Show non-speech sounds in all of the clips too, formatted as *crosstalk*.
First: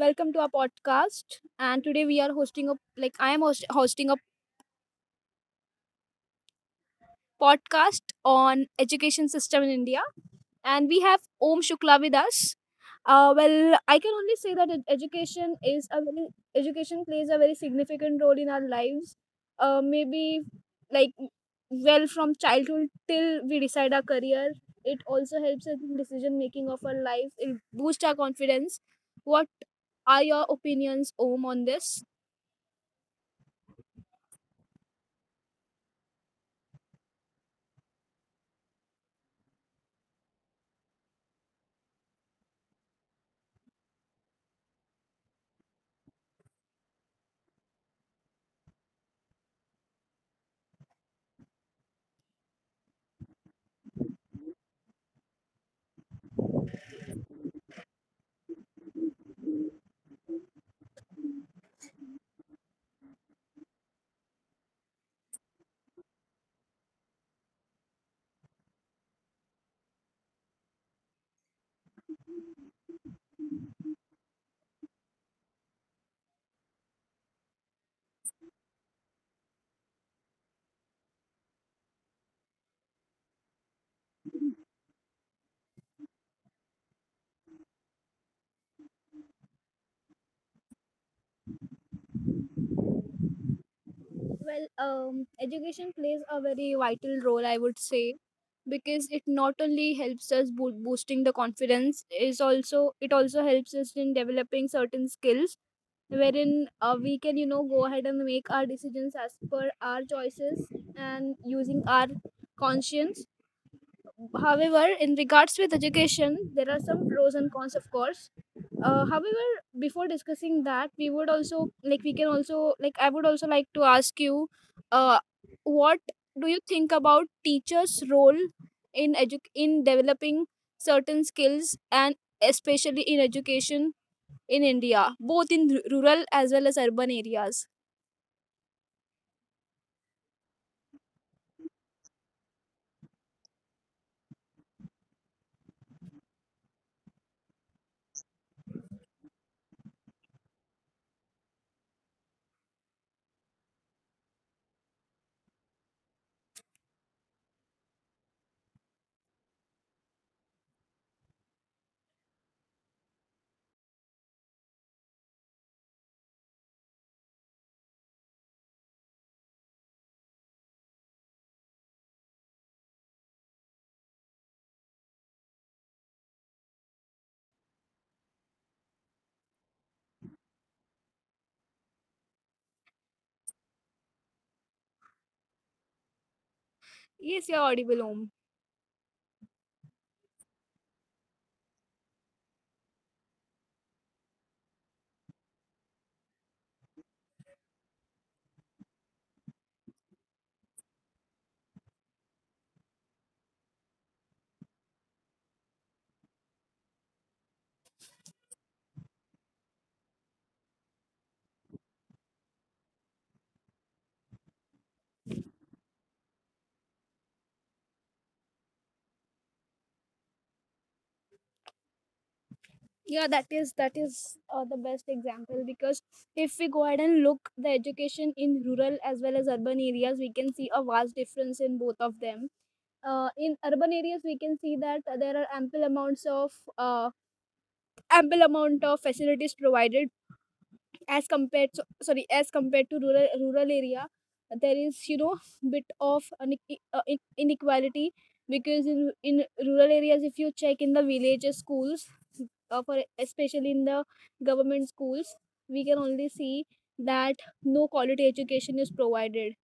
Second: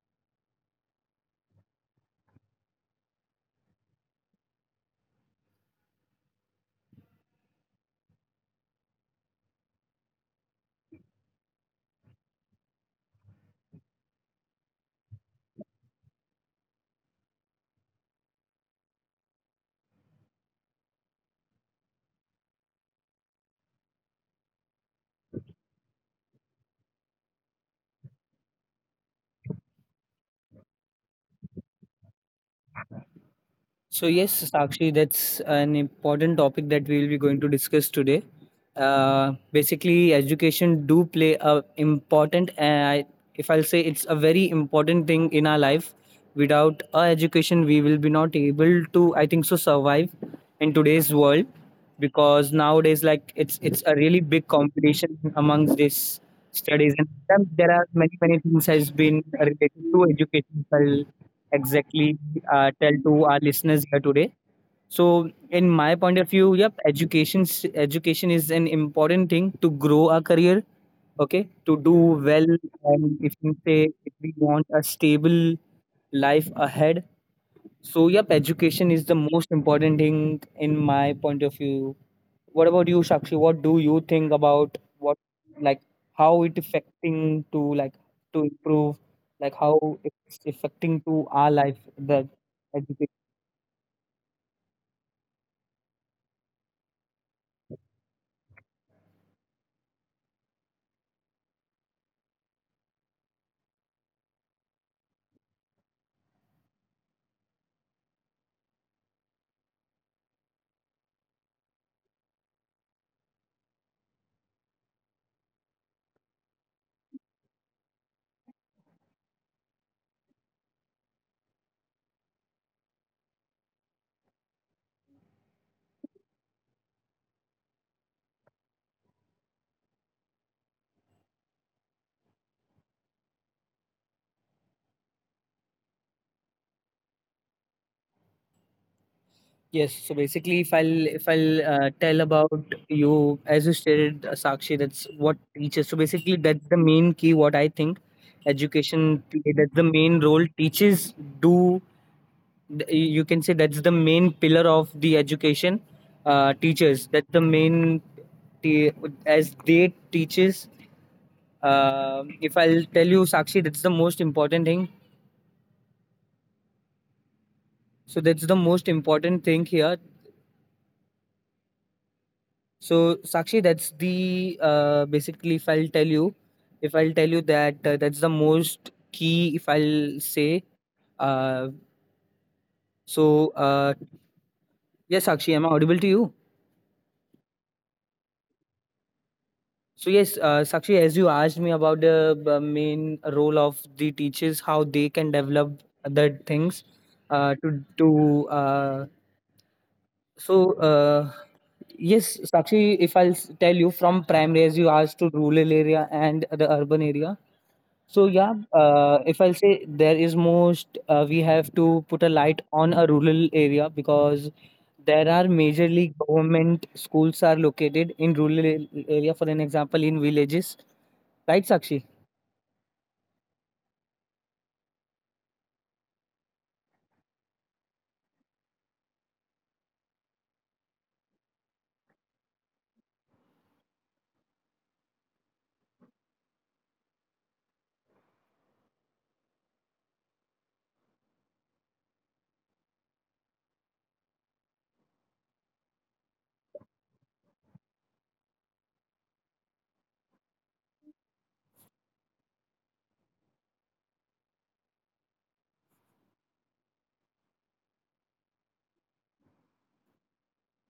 welcome to our podcast. And today we are hosting a like I am host, hosting a podcast on education system in India, and we have Om Shukla with us. Well, I can only say that education is a very Education plays a very significant role in our lives. Maybe like well from childhood till we decide our career. It also helps us in decision making of our life. It boosts our confidence. What are your opinions, Om, on this? So yes, Sakshi, that's an important topic that we will be going to discuss today. Basically, education do play a important, and if I'll say it's a very important thing in our life. Without a education, we will be not able to, I think so, survive in today's world because nowadays, like it's a really big competition amongst these studies, and sometimes there are many things has been related to education exactly tell to our listeners here today. So, in my point of view, yep, education is an important thing to grow our career. Okay, to do well, and if you say if we want a stable life ahead, so yep, education is the most important thing in my point of view. What about you, Shakshi? What do you think about what like how it affecting to like to improve, like how it's affecting to our life the education? Well, education plays a very vital role, I would say, because it not only helps us boosting the confidence, is also it also helps us in developing certain skills wherein we can, you know, go ahead and make our decisions as per our choices and using our conscience. However, in regards with education, there are some pros and cons, of course. However, before discussing that, we would also like we can also like I would also like to ask you, uh, what do you think about teachers' role in in developing certain skills and especially in education in India, both in rural as well as urban areas? Yes, so basically, if I'll tell about you as you stated, Sakshi, that's what teaches. So basically, that's the main key. What I think, that's the main role teachers do th- you can say that's the main pillar of the education teachers that's the main t- as they teaches if I'll tell you sakshi that's the most important thing so that's the most important thing here so sakshi that's the basically if I'll tell you if I'll tell you that that's the most key if I'll say uh, so uh, yes sakshi am I audible to you. Yes, you're audible, Om. So yes, Sakshi, as you asked me about the main role of the teachers, how they can develop other things, uh, to to so yes, Sakshi, if I'll tell you from primary as you asked to rural area and the urban area. So yeah, if I'll say there is most, we have to put a light on a rural area because there are majorly government schools are located in rural area. For an example, in villages, right Sakshi? Yeah, that is the best example because if we go ahead and look the education in rural as well as urban areas, we can see a vast difference in both of them. In urban areas we can see that there are ample amounts of uh, ample amount of facilities provided as compared to, sorry, as compared to rural area. There is, you know, bit of an, inequality, because in rural areas, if you check in the villages schools, for especially in the government schools, we can only see that no quality education is provided.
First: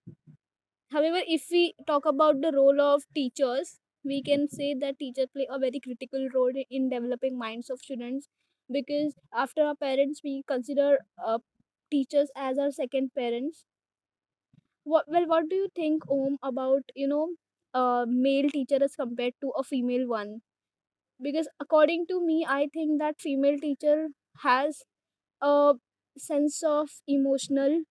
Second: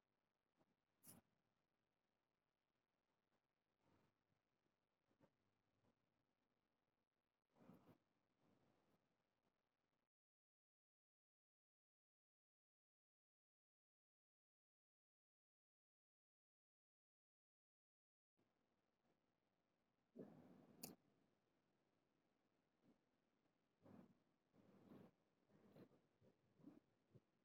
However, if we talk about the role of teachers, we can say that teachers play a very critical role in developing minds of students, because after our parents, we consider uh, teachers as our second parents. Well, what do you think, Om, about, you know, male teacher as compared to a female one? Because according to me, I think that female teacher has a sense of emotional,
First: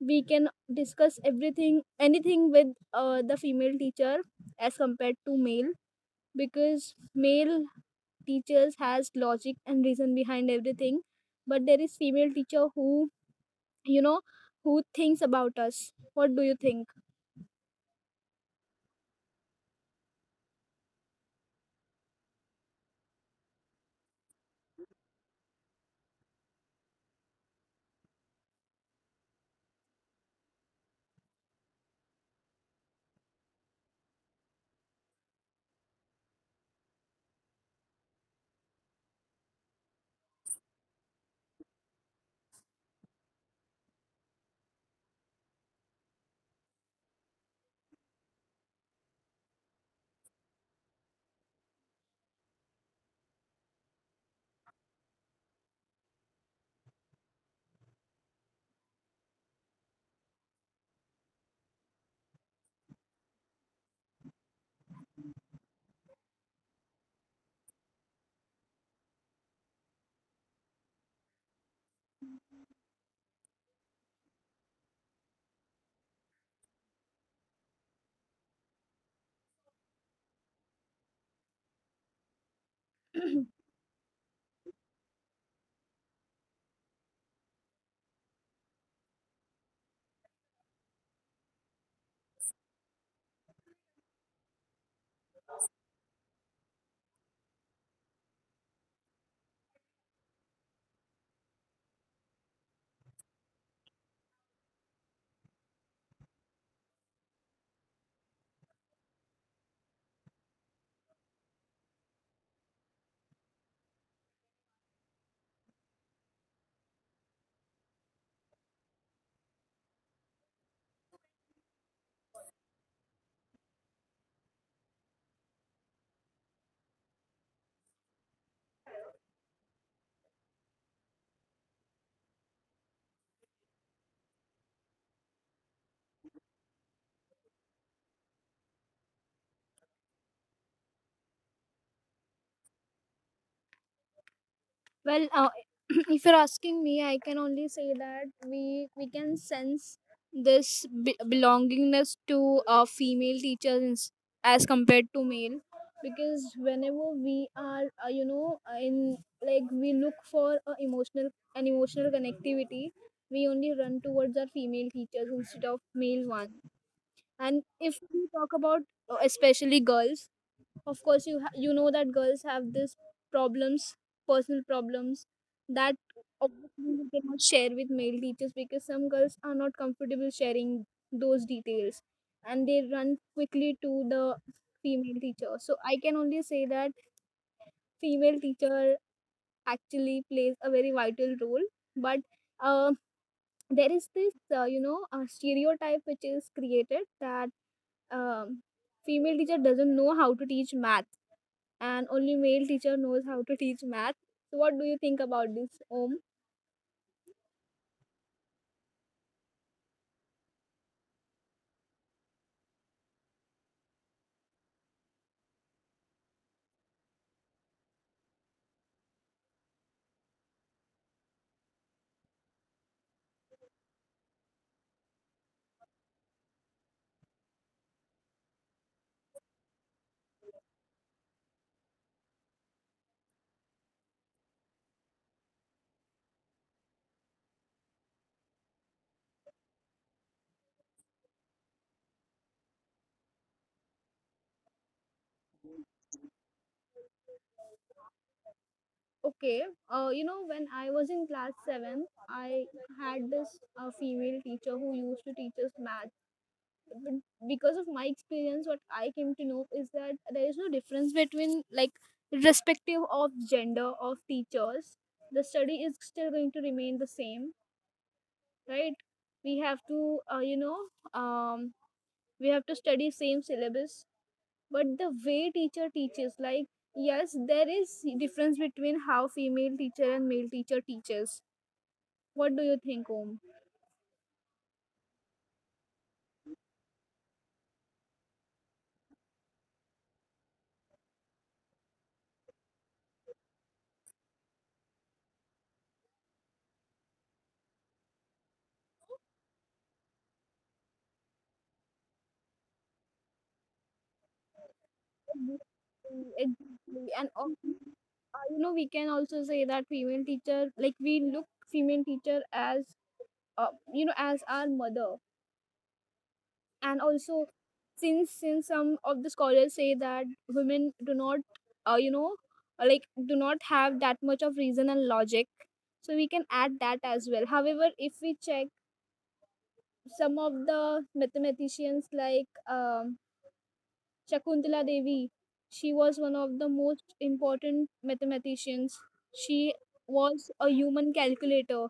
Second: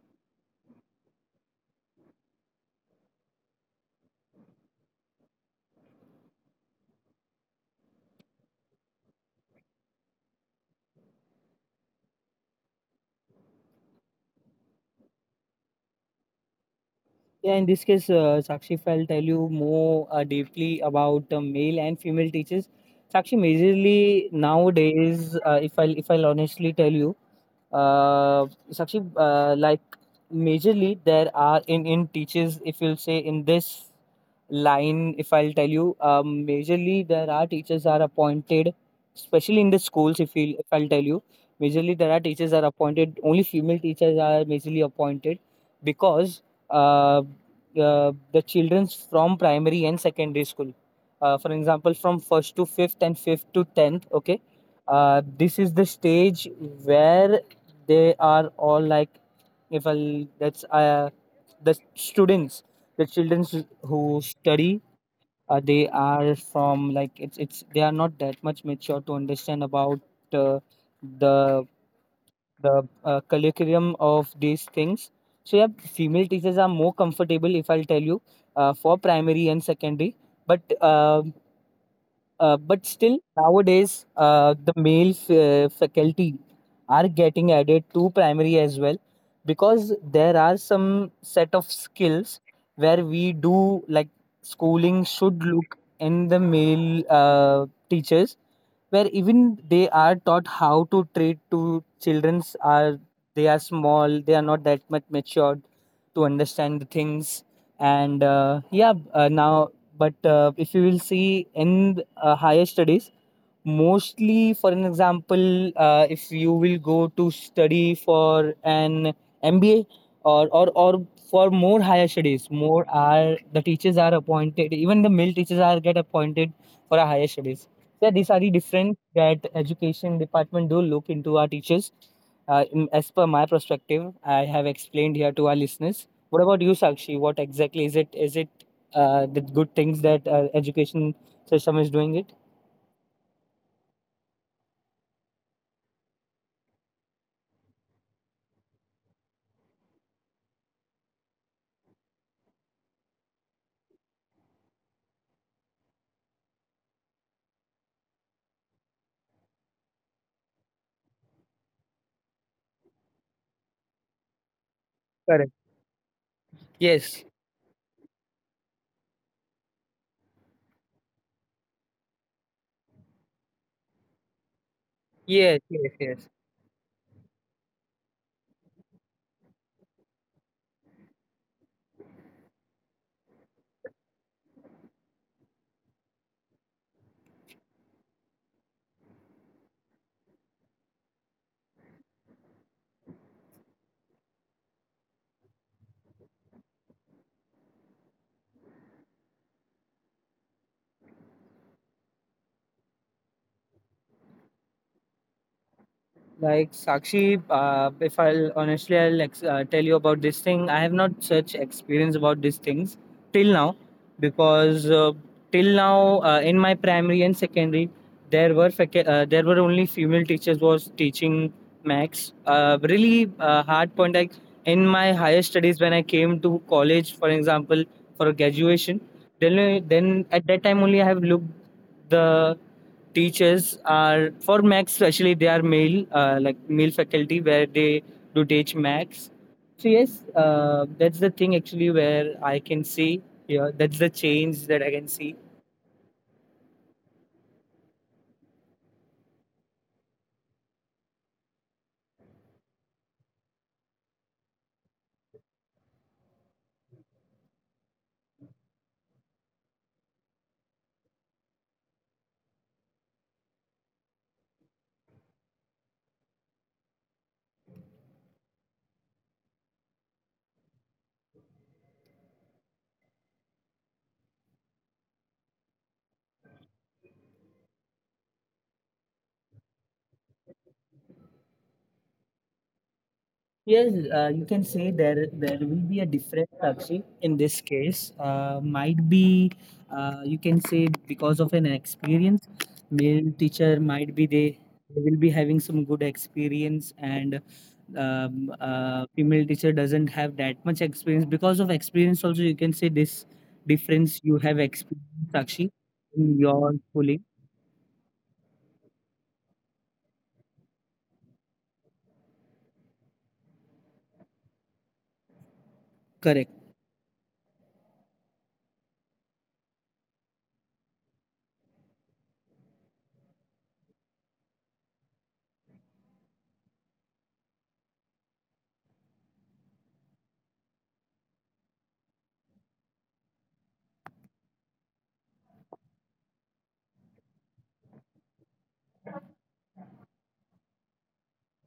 we can discuss everything, anything, with the female teacher as compared to male, because male teachers has logic and reason behind everything, but there is female teacher who, you know, who thinks about us. What do you think? Yeah, in this case, Sakshi, if I'll tell you more deeply about male and female teachers, Sakshi, majorly nowadays, if I'll honestly tell you, uh, Sakshi, like majorly there are in teachers, if you'll say in this line, if I'll tell you, majorly there are teachers are appointed, especially in the schools. If I'll tell you, majorly there are teachers are appointed. Only female teachers are majorly appointed because. Uh, the children from primary and secondary school. For example, from first to fifth and fifth to tenth. Okay, this is the stage where they are all like, if I that's the students, the children who study, they are from like it's they are not that much mature to understand about uh, the curriculum of these things. So yeah, female teachers are more comfortable if I'll tell you for primary and secondary. But uh, but still, nowadays, the male faculty are getting added to primary as well because there are some set of skills where we do like schooling should look in the male teachers where even they are taught how to treat to children's are they are small they are not that much matured to understand the things and now but if you will see in higher studies. Mostly, for an example, if you will go to study for an MBA or for more higher studies, more are the teachers are appointed, even the male teachers are get appointed for our higher studies. So these are the difference that education department do look into our teachers. As per my perspective, I have explained here to our listeners. What about you, Sakshi? What exactly is it? Is it the good things that education system is doing it? Well, *clears throat* if you're asking me, I can only say that we can sense this belongingness to female teachers as compared to male, because whenever we are, you know, in, like, we look for a emotional, an emotional connectivity, we only run towards our female teachers instead Correct. of male one. Yes. And if we talk about especially girls, of course you you know that girls have this problems, personal problems, Yes, that yes, yes. obviously they cannot share with male teachers because some girls are not comfortable sharing those details, and they run quickly to the female teacher. So I can only say that female teacher actually plays a very vital role. But uh, there is this, you know, stereotype which is created that, um, female teacher doesn't know how to teach math and only male teacher knows how to teach math. So what do you think about this, Om? Like Sakshi, if I'll honestly, I'll tell you about this thing. I have not such experience about these things till now, because till now in my primary and secondary, there were only female teachers was teaching max. Really hard point. Like in my higher studies, when I came to college, for example, for graduation, then at that time only I have looked the teachers are for max especially they are male like male faculty where they do teach max so yes that's the thing actually where I can see yeah that's the change that I can see. Okay, you know, when I was in class seven, I had this female teacher who used to teach us math. But because of my experience, what I came to know is that there is no difference between, like, irrespective of gender of teachers, the study is still going to remain the same, right? We have to, um, we have to study same syllabus, but the way teacher teaches, like, yes there is difference between how female teacher and male teacher teaches. What do you think, Om? Yes, you can say there will be a difference actually in this case might be you can say because of an experience male teacher might be they will be having some good experience and female teacher doesn't have that much experience. Because of experience, also you can say this difference you have experienced, Sakshi, in your Exactly. And schooling. also, you know, we can also say that female teacher, like, we look female teacher as, you know, as our mother. Correct. And also, since some of the scholars say that women do not, uh, you know uh, like do not have that much of reason and logic, so we can add that as well. However, if we check some of the mathematicians, like, Shakuntala Devi, she was one of the most important mathematicians. She was a human calculator.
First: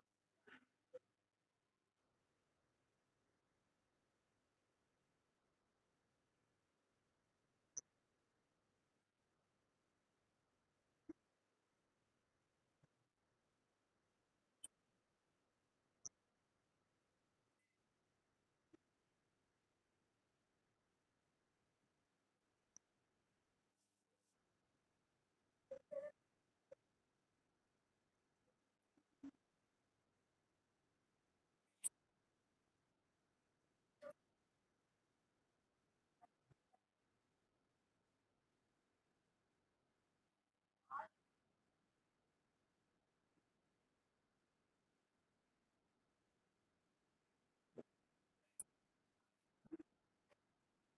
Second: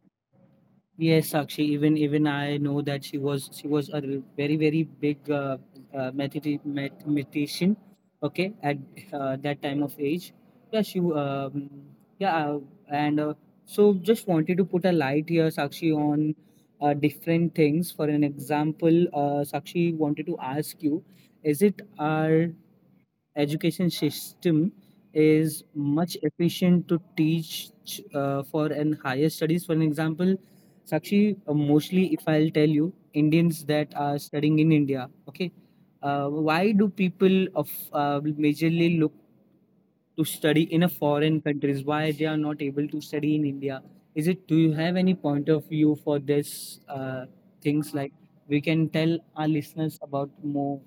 Yes, Sakshi. Even I know that she was a very very big mathematician. Okay, at that time of age, yeah, she w- yeah, and so just wanted to put a light here, Sakshi, on different things. For an example, Sakshi wanted to ask you, is it our education system is much efficient to teach for an higher studies for an example sakshi mostly if I'll tell you indians that are studying in india okay why do people of majorly look to study in a foreign countries why they are not able to study in india is it do you have any point of view for this uh, things like we can tell our listeners about more.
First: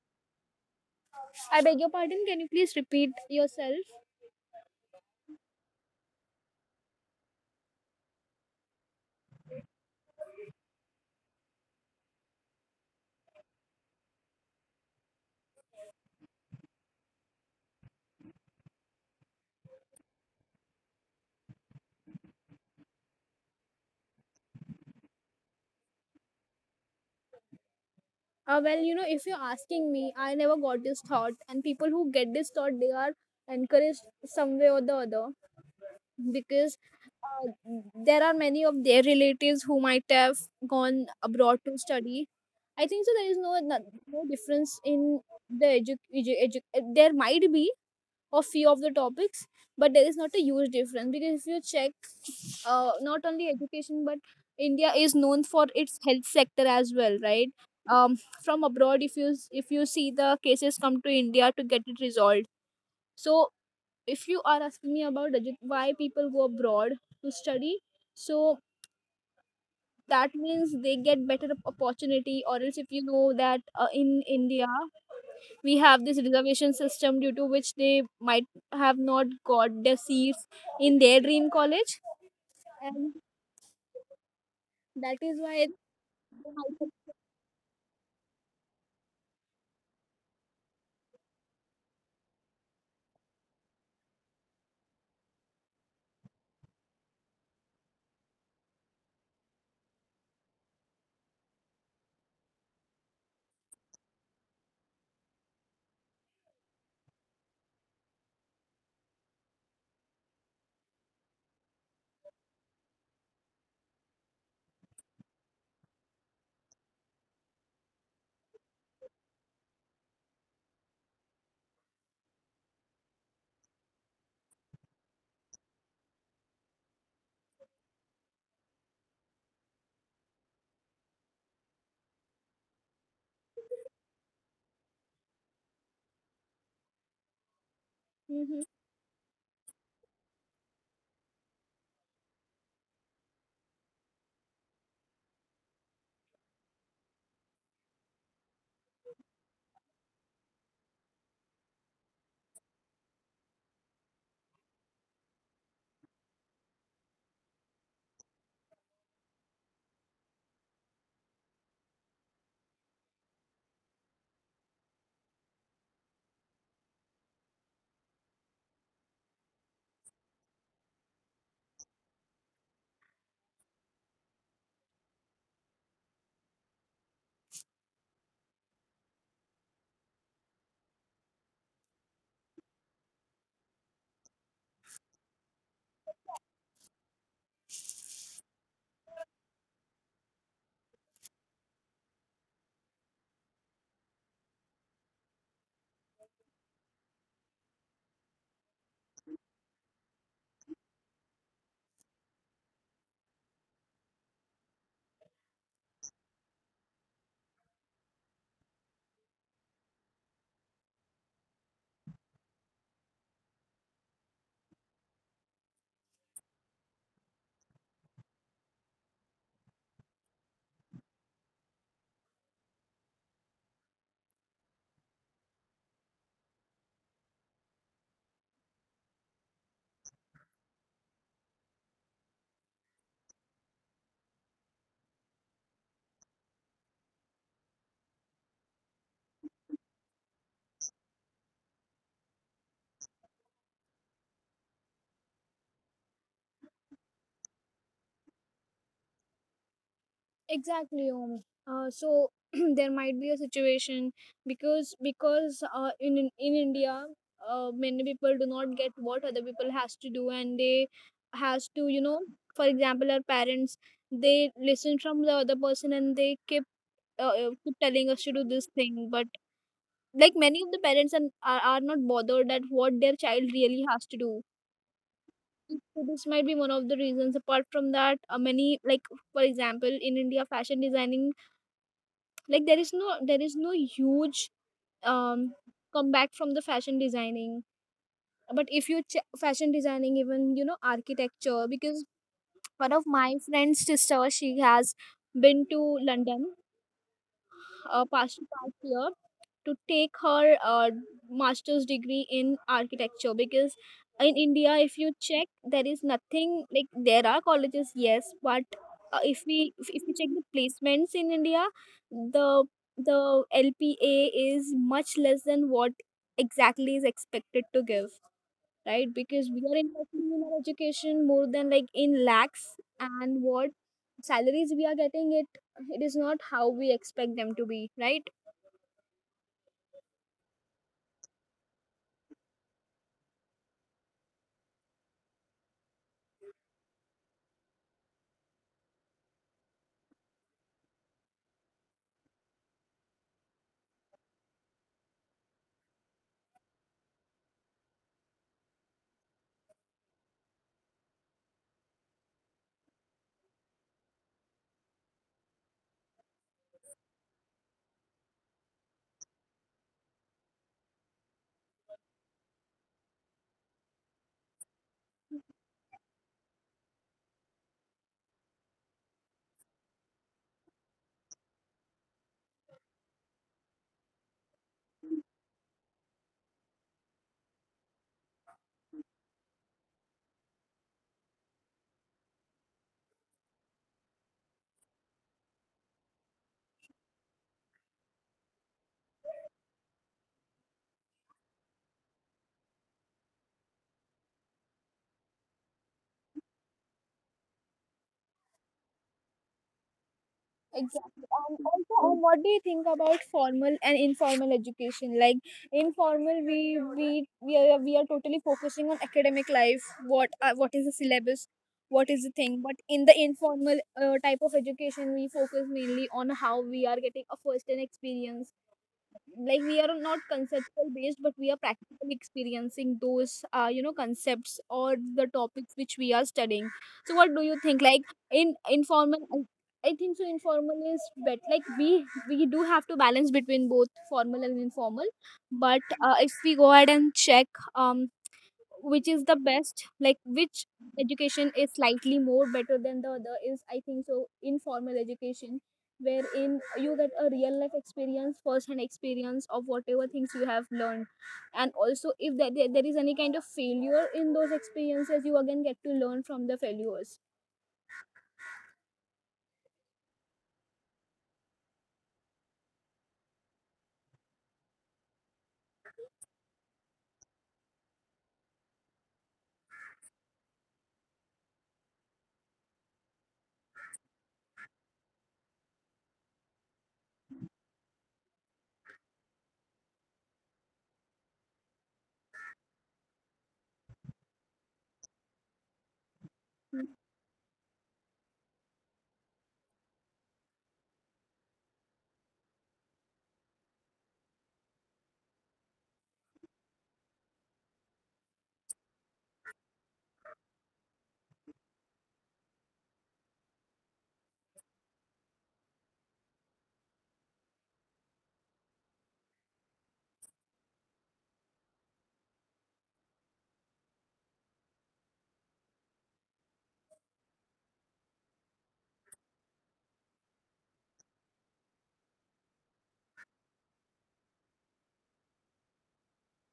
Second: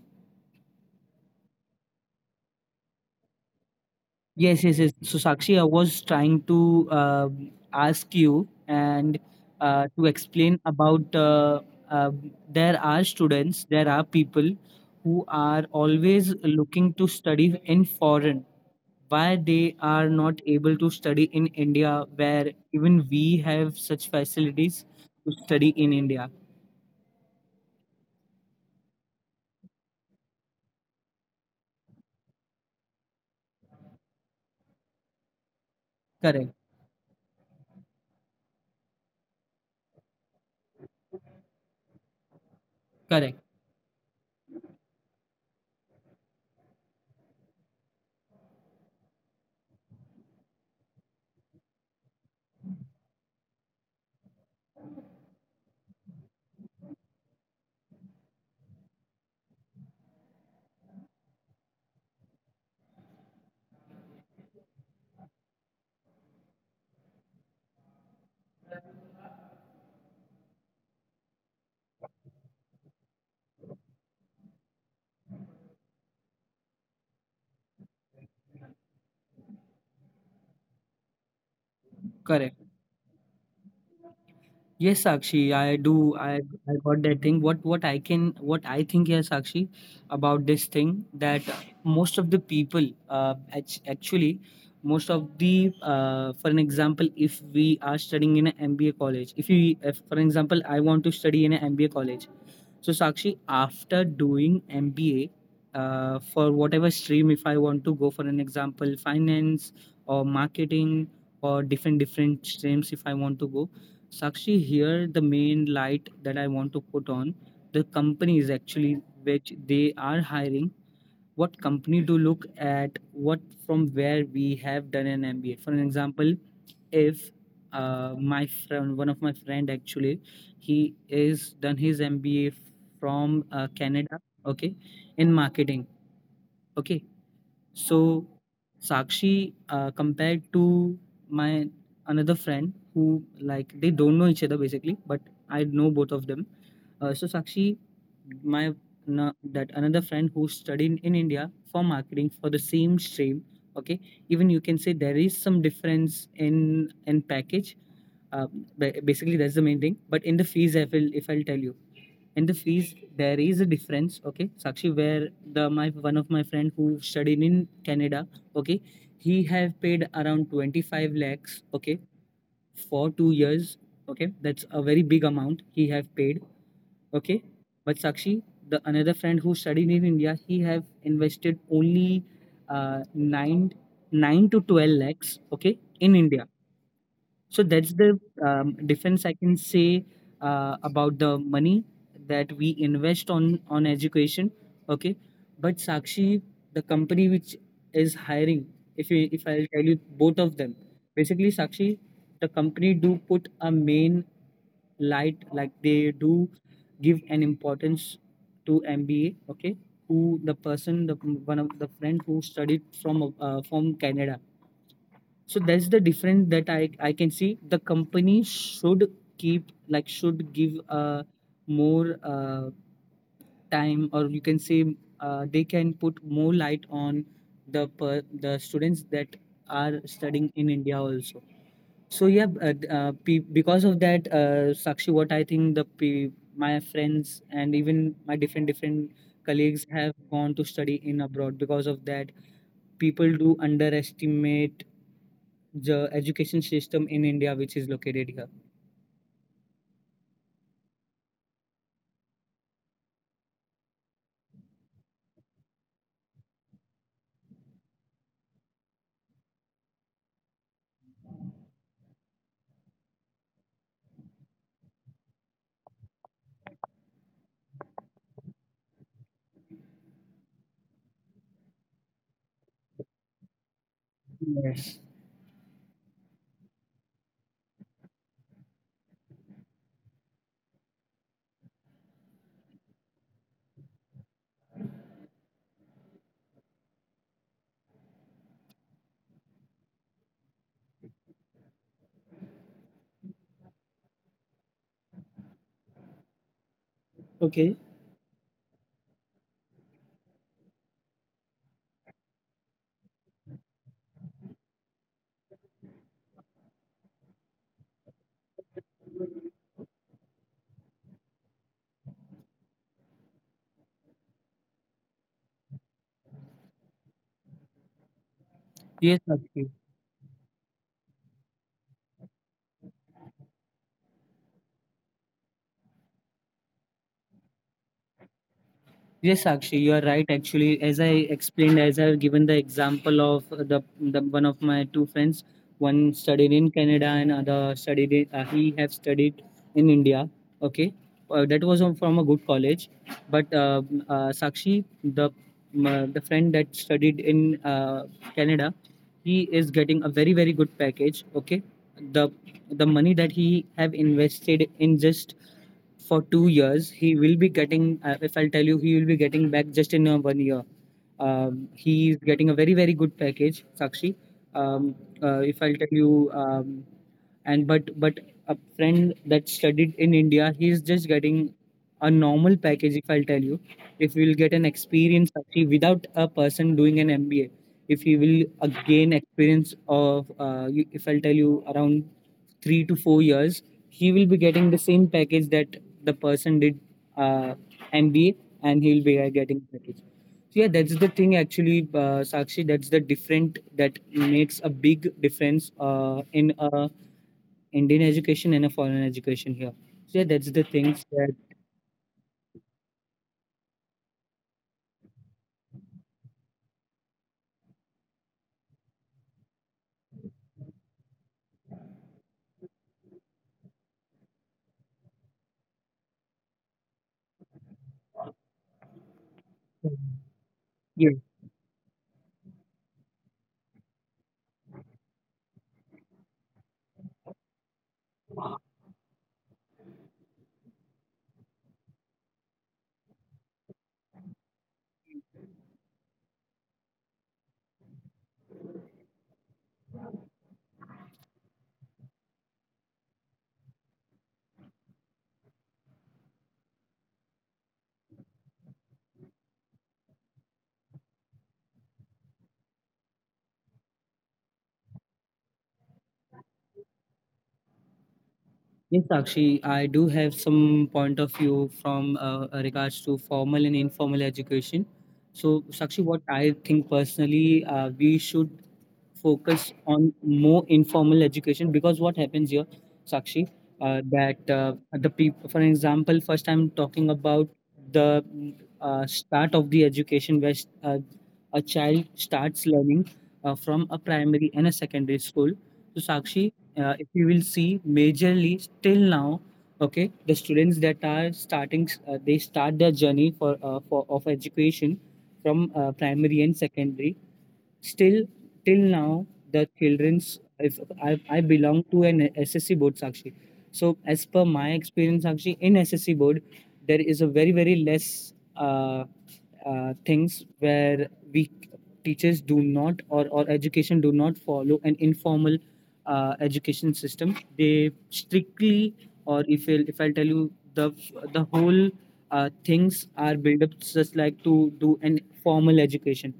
I beg your pardon, can you please repeat yourself? Yes, yes, yes. So, Sakshi, I was trying to ask you and to explain about uh, there are students, there are people who are always looking to study in foreign. Why they are not able to study in India, where even we have such facilities to study in India? Well, you know, if you're asking me, I never got this thought, and people who get this thought, they are encouraged some way or the other, Correct, because uh, there are many of their relatives who might have gone abroad to study, I think so. correct, There is no difference in the there might be a few of the topics, but there is not a huge difference because if you check, not only education, but India is known for its health sector as well, right? Um, from abroad, if you if you see, the cases come to India to get it resolved. So if you are asking me about why people go abroad to study, so that means they get better opportunity, or else, if you know that, in india we have this reservation system due to which they might have not got the seats in their dream college, correct. and Yes, Sakshi, that I is do. why I got they that thing. might. What I can what I think here, Sakshi, about this thing that most of the people, actually, most of the, for an example, if we are studying in an MBA college, if we, if, for example, I want to study in an MBA college, so Sakshi, after doing MBA, for whatever stream, if I want to go for an example, finance or marketing or different streams, if I want to go, Sakshi, here the main light that I want to put on the companies actually which they are hiring. What company to look at? What from where we have done an MBA? For an example, if my friend one of my friend actually he is done his mba from canada okay in marketing okay so Hmm. Sakshi, compared to my another friend who like they don't know each other basically, but I know both of them. So Sakshi, my na that another friend who studied in India for marketing for the same stream. Okay, even you can say there is some difference in package. Uh, Basically, that's the main thing. But in the fees, I will if I'll tell you in the fees there is a difference okay sakshi where the my one of my friend who studied in canada okay he have paid around 25 lakhs okay for 2 years okay that's a very big amount he have paid okay but sakshi the another friend who studied in india he have invested only uh, 9 9 to 12 lakhs okay in india so that's the difference I can say about the money that we invest on education. Okay, but Sakshi, the company which is hiring, if I'll tell you both of them, basically Sakshi, the company do put a main light like they do give an importance to MBA. Okay, who the person the one of the friend who studied from from Canada so that's the difference that i can see the company should keep like should give more time or you can say they can put more light on the students that are studying in india also so yeah because of that sakshi what I think my friends and even my different colleagues have gone to study in abroad because of that people do underestimate the education system in India, which is located here. Exactly, Om. So *clears throat* there might be a situation, because, because in India, many people do not get what other people has to do, and they has to, you know, for example, our parents, they listen from the other person and they keep, keep telling us to do this thing, but, like, many of the parents and are not bothered at what their child really has to do. Yes. So this might be one of the reasons. Apart from that, many, like, for example, in india, fashion designing, like, there is no huge, um comeback from the fashion designing, but if you fashion designing, even, you know, architecture, because one of my friend's sister, she has been to london Okay. past year to take her master's degree in architecture, because in India, if you check, there is nothing like, there are colleges, yes, but if we check the placements in India, the the LPA is much less than what exactly is expected to give, right? Yes, Because we are Sakshi. investing in our education more than, like, in lakhs, and what salaries we are getting it, it is not how we expect them to be, right? Yes, Sakshi, you are right. Actually, as I explained, as I have given the example of the one of my two friends, one studied in Canada and other studied in, he have studied in India. Okay, that was from a good college, but Sakshi, the friend that studied in Canada, he is getting a very very good package. Okay, the the money that he have invested in just for 2 years. He will be getting, if I'll tell you, he will be getting back just in 1 year. He is getting a very, very good package, Sakshi. Um, if I'll tell you, and but a friend that studied in india he's just getting a normal package. If I'll tell you, if we'll get an experience actually without a person doing an mba, if he will gain experience of if I'll tell you around 3 to 4 years, he will be getting the same package that the person did uh, mba and he'll be getting package. So yeah, that's the thing actually, sakshi. That's the different that makes a big difference in a Indian education and a foreign education here. So yeah, that's the things Exactly. that And also, what do you think about formal and informal education? Like informal, we are totally focusing on academic life. What, what is the syllabus? What is the thing? But in the informal, type of education, we focus mainly on how we are getting a first-hand experience, like, we are not conceptual based, yeah. but we are practically experiencing those, you know, concepts, or the topics which we are studying. So what do you think, like, in informal, I think so informal is better, like, we do have to balance between both formal and informal, but if we go ahead and check, which is the best, like, which education is slightly more better than the other, is, I think so, informal education, wherein you get a real life experience, first hand experience, of whatever things you have learned. And also, if there, is any kind of failure in those experiences, you again get to learn from the failures. Yes, Sakshi, I do have some point of view from regards to formal and informal education. So, Sakshi, what I think personally, we should focus on more informal education because what happens here, Sakshi, that the people, for example, first I'm talking about the start of the education where a child starts learning from a primary and a secondary school. So, Sakshi, if you will see majorly still now, okay, the students that are starting they start their journey for of education from primary and secondary. Still, till now, the children's, if I belong to an SSC board, Sakshi. So, as per my experience, Sakshi, in SSC board, there is a very, very less things where we teachers do not or education do not follow an informal education system. They strictly, or if I'll tell you, the whole things are built up just like to do an formal education.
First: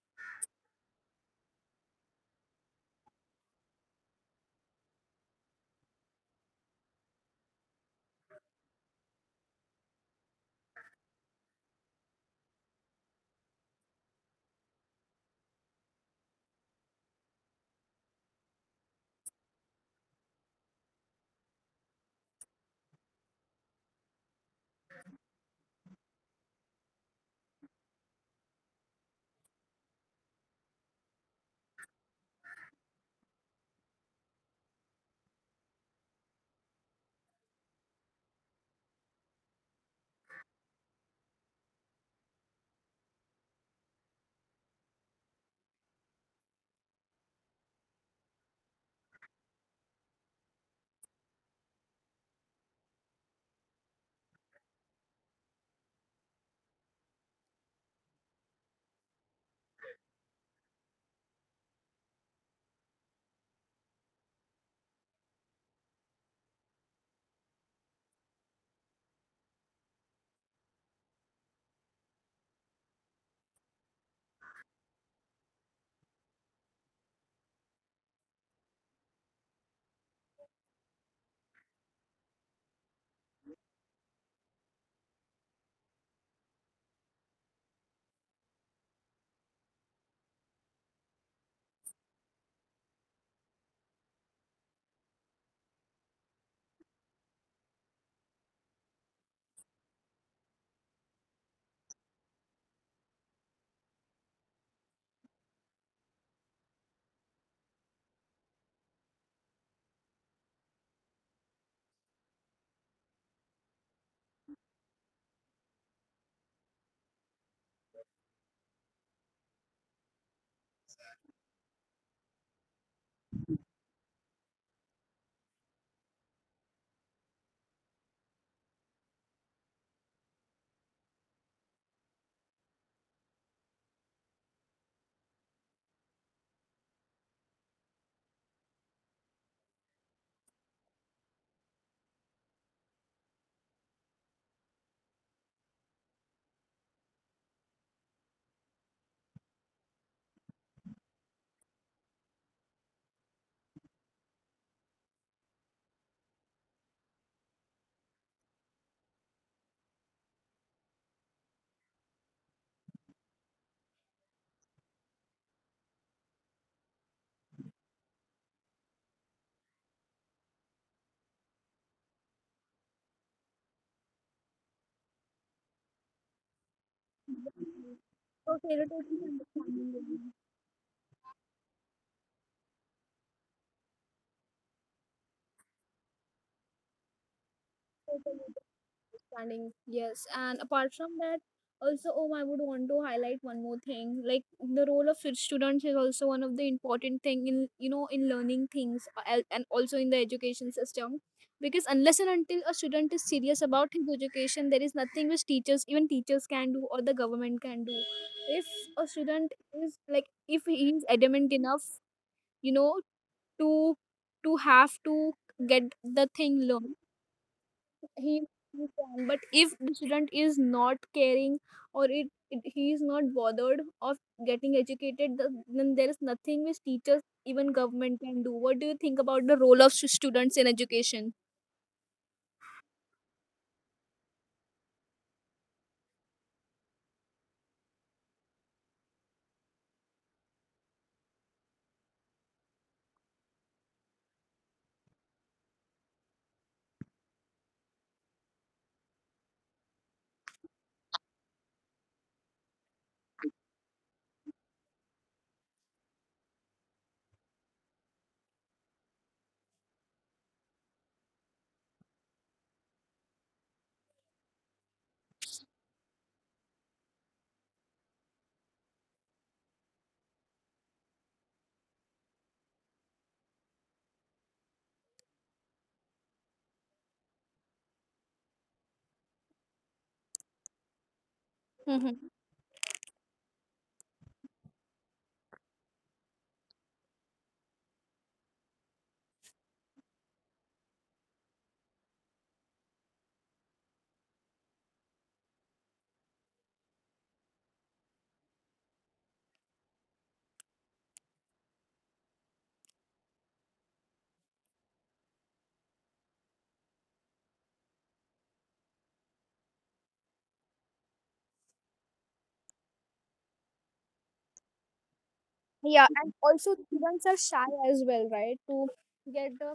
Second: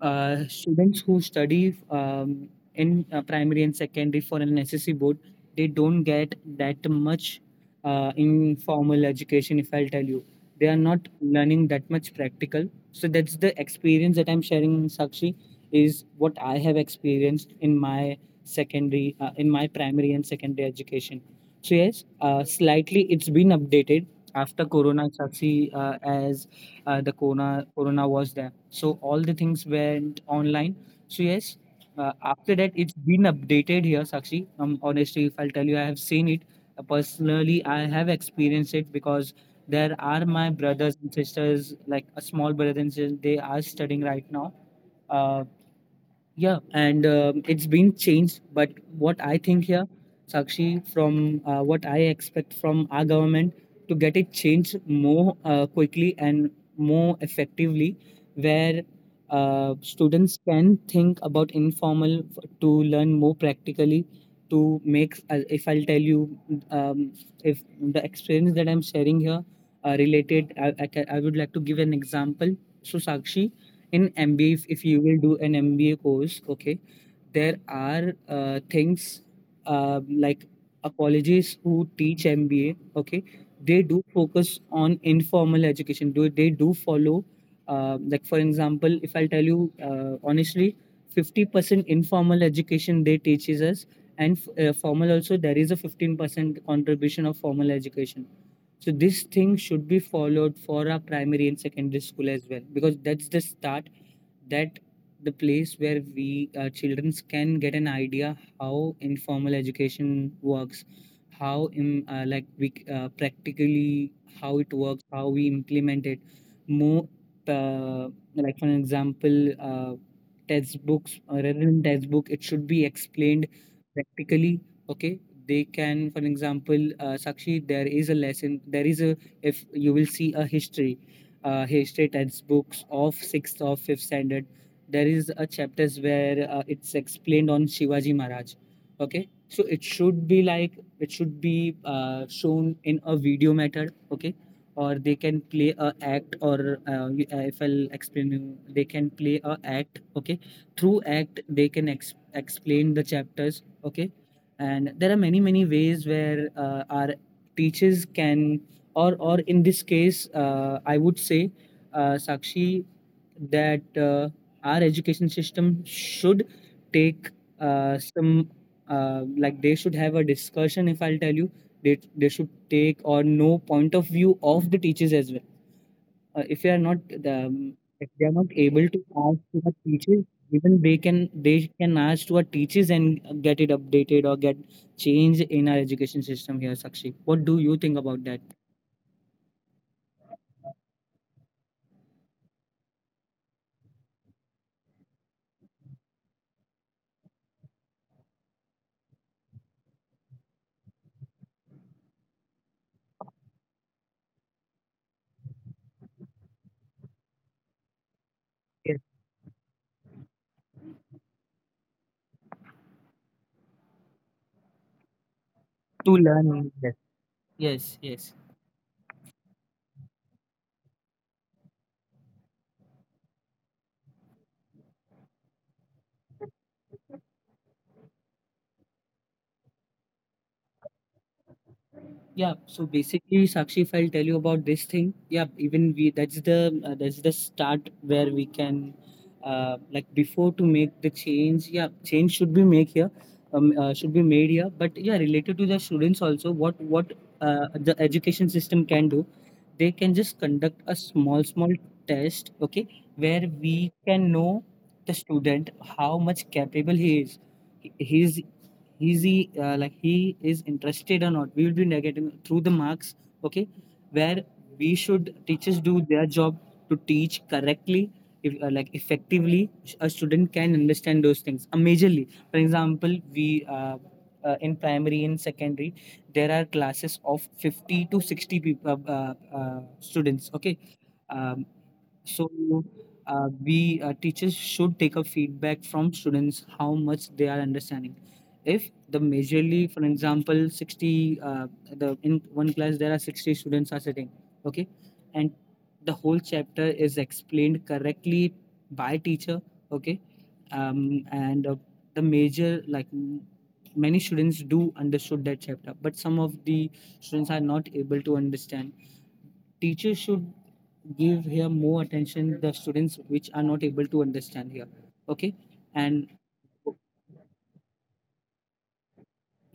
Students who study in primary and secondary for an SSC board, they don't get that much informal education, if I'll tell you. They are not learning that much practical. So that's the experience that I'm sharing, Sakshi, is what I have experienced in my secondary, in my primary and secondary education. So yes, slightly it's been updated after Corona, Sakshi, as the corona was there, so all the things went online. So yes, after that it's been updated here, sakshi. Honestly, if I'll tell you, I have seen it. Personally I have experienced it because there are my brothers and sisters, like a small brother and sister, they are studying right now. uh, yeah, and it's been changed. But what I think here, Sakshi, from what I expect from our government to get it changed more quickly and more effectively, where students can think about informal to learn more practically. To make, if I'll tell you, um, if the experience that I'm sharing here related, I would like to give an example. So, Sakshi, in MBA, if you will do an MBA course, okay, there are things uh, like colleges who teach MBA, okay, they do focus on informal education. Do they do follow, like for example, if I'll tell you honestly, 50% informal education they teaches us, and formal also there is a 15% contribution of formal education. So this thing should be followed for our primary and secondary school as well because that's the start that the place where we children can get an idea how informal education works, how im like we practically how it works, how we implement it more. uh, like for an example, uh, textbooks, rather than textbook it should be explained practically. Okay, they can, for an example, sakshi, there is a lesson, there is a, if you will see a history, history textbooks of sixth or fifth standard, there is a chapters where it's explained on Shivaji Maharaj. Okay, so it should be like it should be shown in a video method. Okay, or they can play a act, or if I'll explain you, they can play a act. Okay, through act they can explain the chapters. Okay, and there are many many ways where our teachers can, or in this case I would say sakshi that our education system should take some like they should have a discussion. If I'll tell you, they should take or know point of view of the teachers as well. If they are not Mm-hmm. if they are not So able failure to to ask to the teachers, understanding. even they can ask to our teachers and get it updated or get change in our education system here, sakshi. What do you think about that? Understanding, yes. And apart from that, also, oh, I would want to highlight one more thing. Like, the role of fit students is also one of the important thing in, you know, in learning things, and also in the education system, because unless and until a student is serious about his education, there is nothing which teachers, even teachers, can do, or the government can do. If a student is, like, if he is adamant enough, you know, to have to get To the thing learn, yes. learned, Yes, yes. he he can. But if the student is not caring, or it he is not bothered of getting educated, then there is nothing which teachers, even government, can do. What do you think about the role of students in education? Yeah, so basically Sakshi, if I'll tell you about this thing, yeah, even we, that's the start where we can like before to make the change, yeah, change should be make here, should be made here. But yeah, related to the students also, what the education system can do, they can just conduct a small test, okay, where we can know the student how much capable he is. His, is he like he is interested or not, we will be negating through the marks, okay, where we should teachers do their job to teach correctly. If, like effectively a student can understand those things, majorly for example we in primary in secondary there are classes of 50 to 60 people students, okay. um, Mhm. so, we teachers should take a feedback from students how much they are understanding. If the majorly, for example, sixty the in one class there are 60 students are sitting, okay, and the whole chapter is explained correctly by teacher, okay, and the many students do understood that chapter, but some of the students are not able to understand. Teachers should give here more attention the students which are not able to understand here, okay, Yeah, and and also students are shy as well, right, to get the,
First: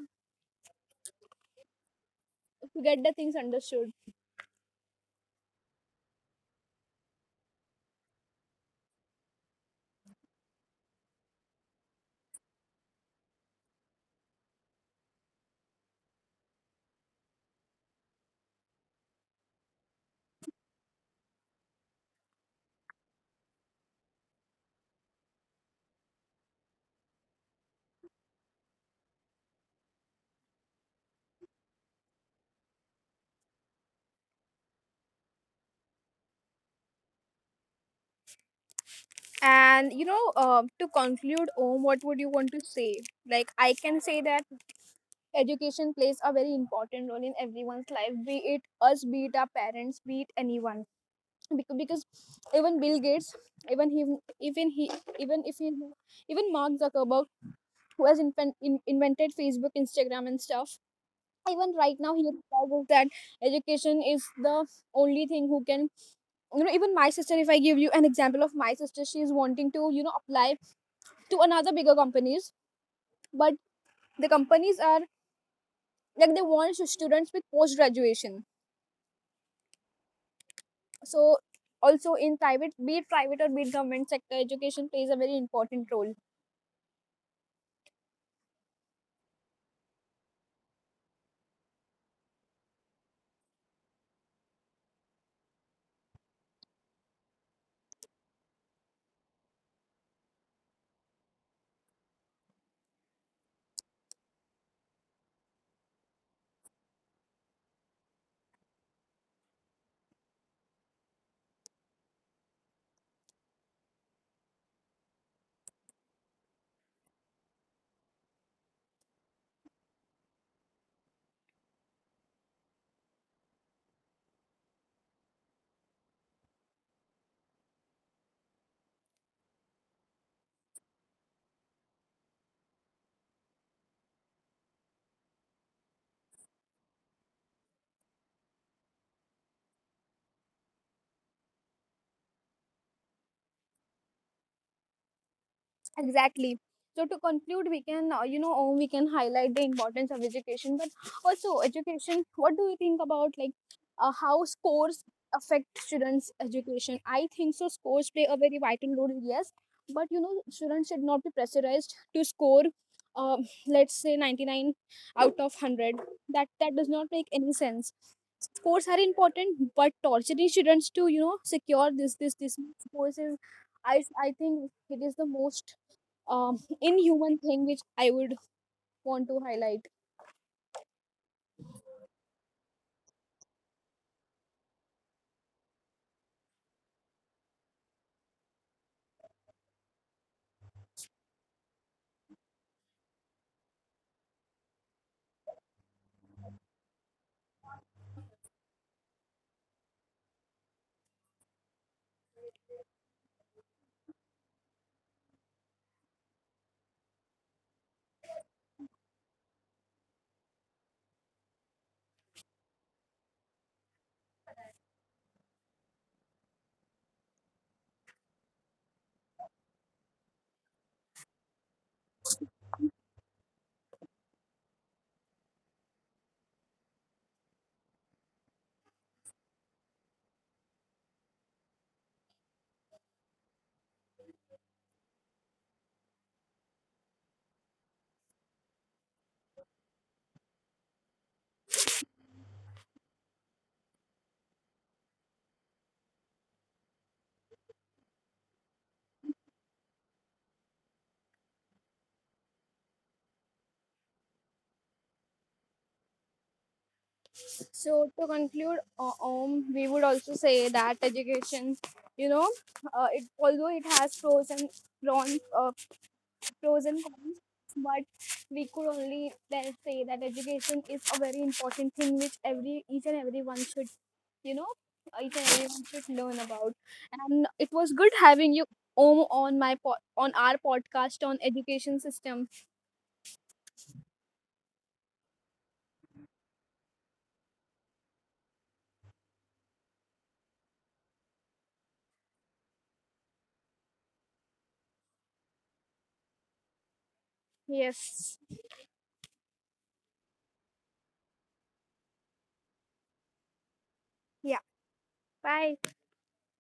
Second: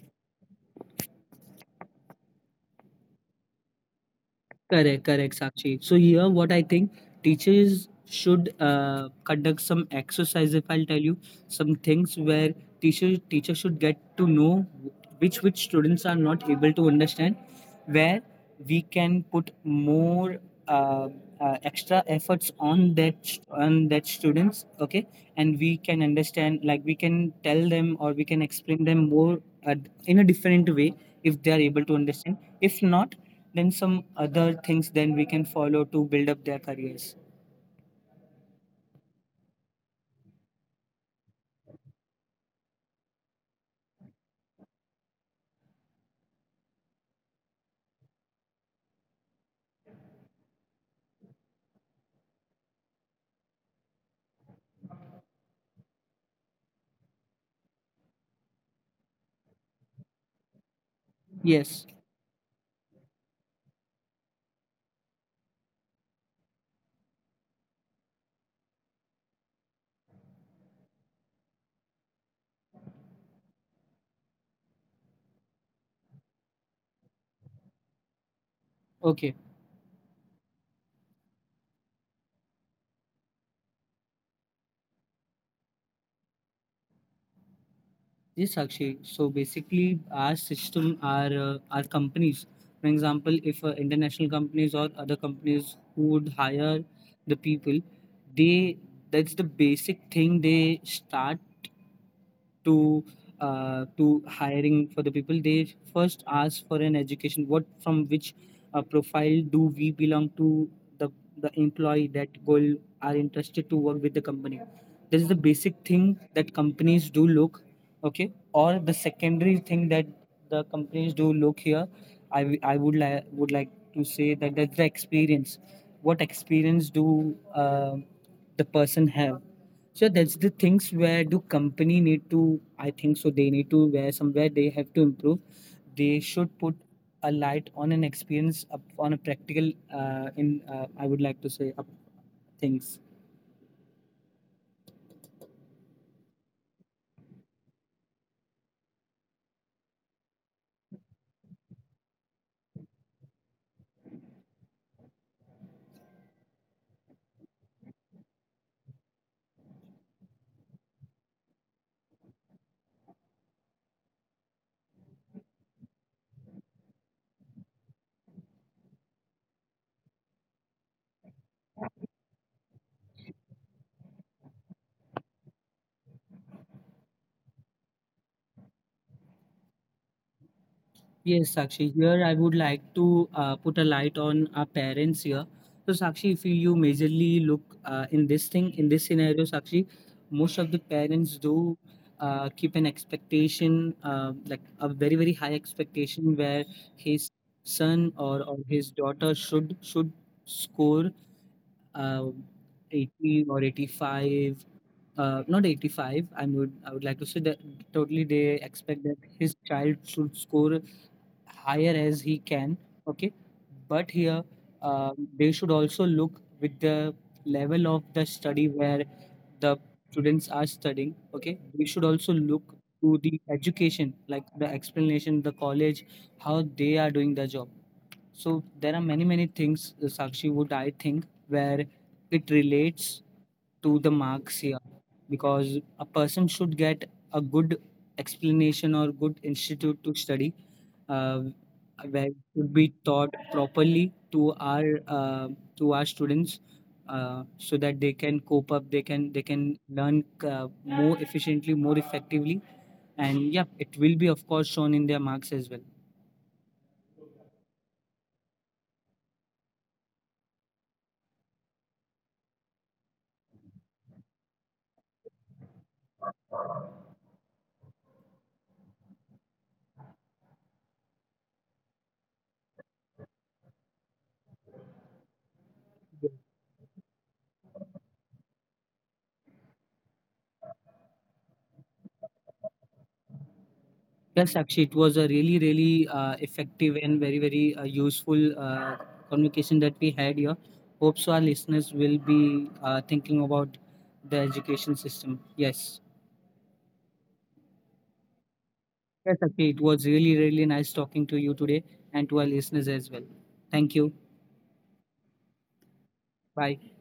to get the things understood. Correct, correct, Sakshi. So here, what I think teachers should conduct some exercise. If I'll tell you some things where teachers should get to know which students are not able to understand, where we can put more uh, extra efforts on that on that students. Okay, and we can understand, like we can tell them or we can explain them more uh, in a different way if they are able to understand. If not, then some other things then we can follow to build up their careers. And you know, to conclude, Om, what would you want to say? Like, I can say that education plays a very important role in everyone's life, be it us, be it our parents, be it anyone, because even Bill Gates, even he even he even if he even Mark Zuckerberg, who has invented Facebook, Instagram and stuff, Yes, even right now he realizes that education is the only thing who can, you know, even my sister, if I give you an example of my sister, she is wanting to, you know, apply to another bigger companies, but the companies are, like, they want students with post graduation. okay, So also in private, be it private or be it government sector, education plays a very important role. yes Sakshi, so basically our system, our companies, for example, if international companies or other companies who would hire the people, they, that's the basic thing, they start to to hiring for the people. They first ask for an education, what from which profile do we belong to, the the employee that goal are interested to work with the company. This is the basic thing that companies do look. Okay, or the secondary thing that the companies do look here, I would like to say that that's the experience, what experience do the person have. So that's the things where do company need to, I think so they need to, where somewhere they have to improve. They should put a light on an experience up on a practical in I would like to say up things. Exactly. So to conclude, we can, you know, we can highlight the importance of education, but also education. What do you think about, like, how scores affect students' education? I think so, scores play a very vital role. Yes, but you know, students should not be pressurized to score. Let's say 99 out of 100, that that does not make any sense. Scores are important, but torturing students to, you know, secure this scores is, i I think it is the most, um, inhuman thing which I would want to highlight. Yes, Sakshi, here I would like to put a light on our parents here. So, Sakshi, if you, you majorly look in this thing, in this scenario, Sakshi, most of the parents do keep an expectation, like a very, very high expectation, where his son, or his daughter should score uh, 80 or 85, not 85. I would like to say that totally they expect that his child should score higher as he can, okay, but here, uh, they should also look with the level of the study where the students are studying, okay, they should also look to the education, like the explanation, the college, how they are doing the job. So there are many many things, Sakshi, would I think, where it relates to the marks here, because a person should get a good explanation or good institute to study, uh, where it should be taught properly to our students, so that they can cope up, they can, they can learn more efficiently, more effectively, and yeah, it will be of course shown in their marks as well. So to conclude, uh, um we would also say that education, you know, it although it has cons uh, pros and cons, but we could only then say that education is a very important thing which every each and everyone should, you know, each and everyone should learn about. And it was good having you on my po- on our podcast on education system. Yes, actually, it was a really, really effective and very, very useful conversation that we had here. Hope so our listeners will be thinking about the education system. Yes. Yes. Yes, actually, it was really, really nice talking to you today and to our listeners as well. Thank you. Yeah. Bye. Bye.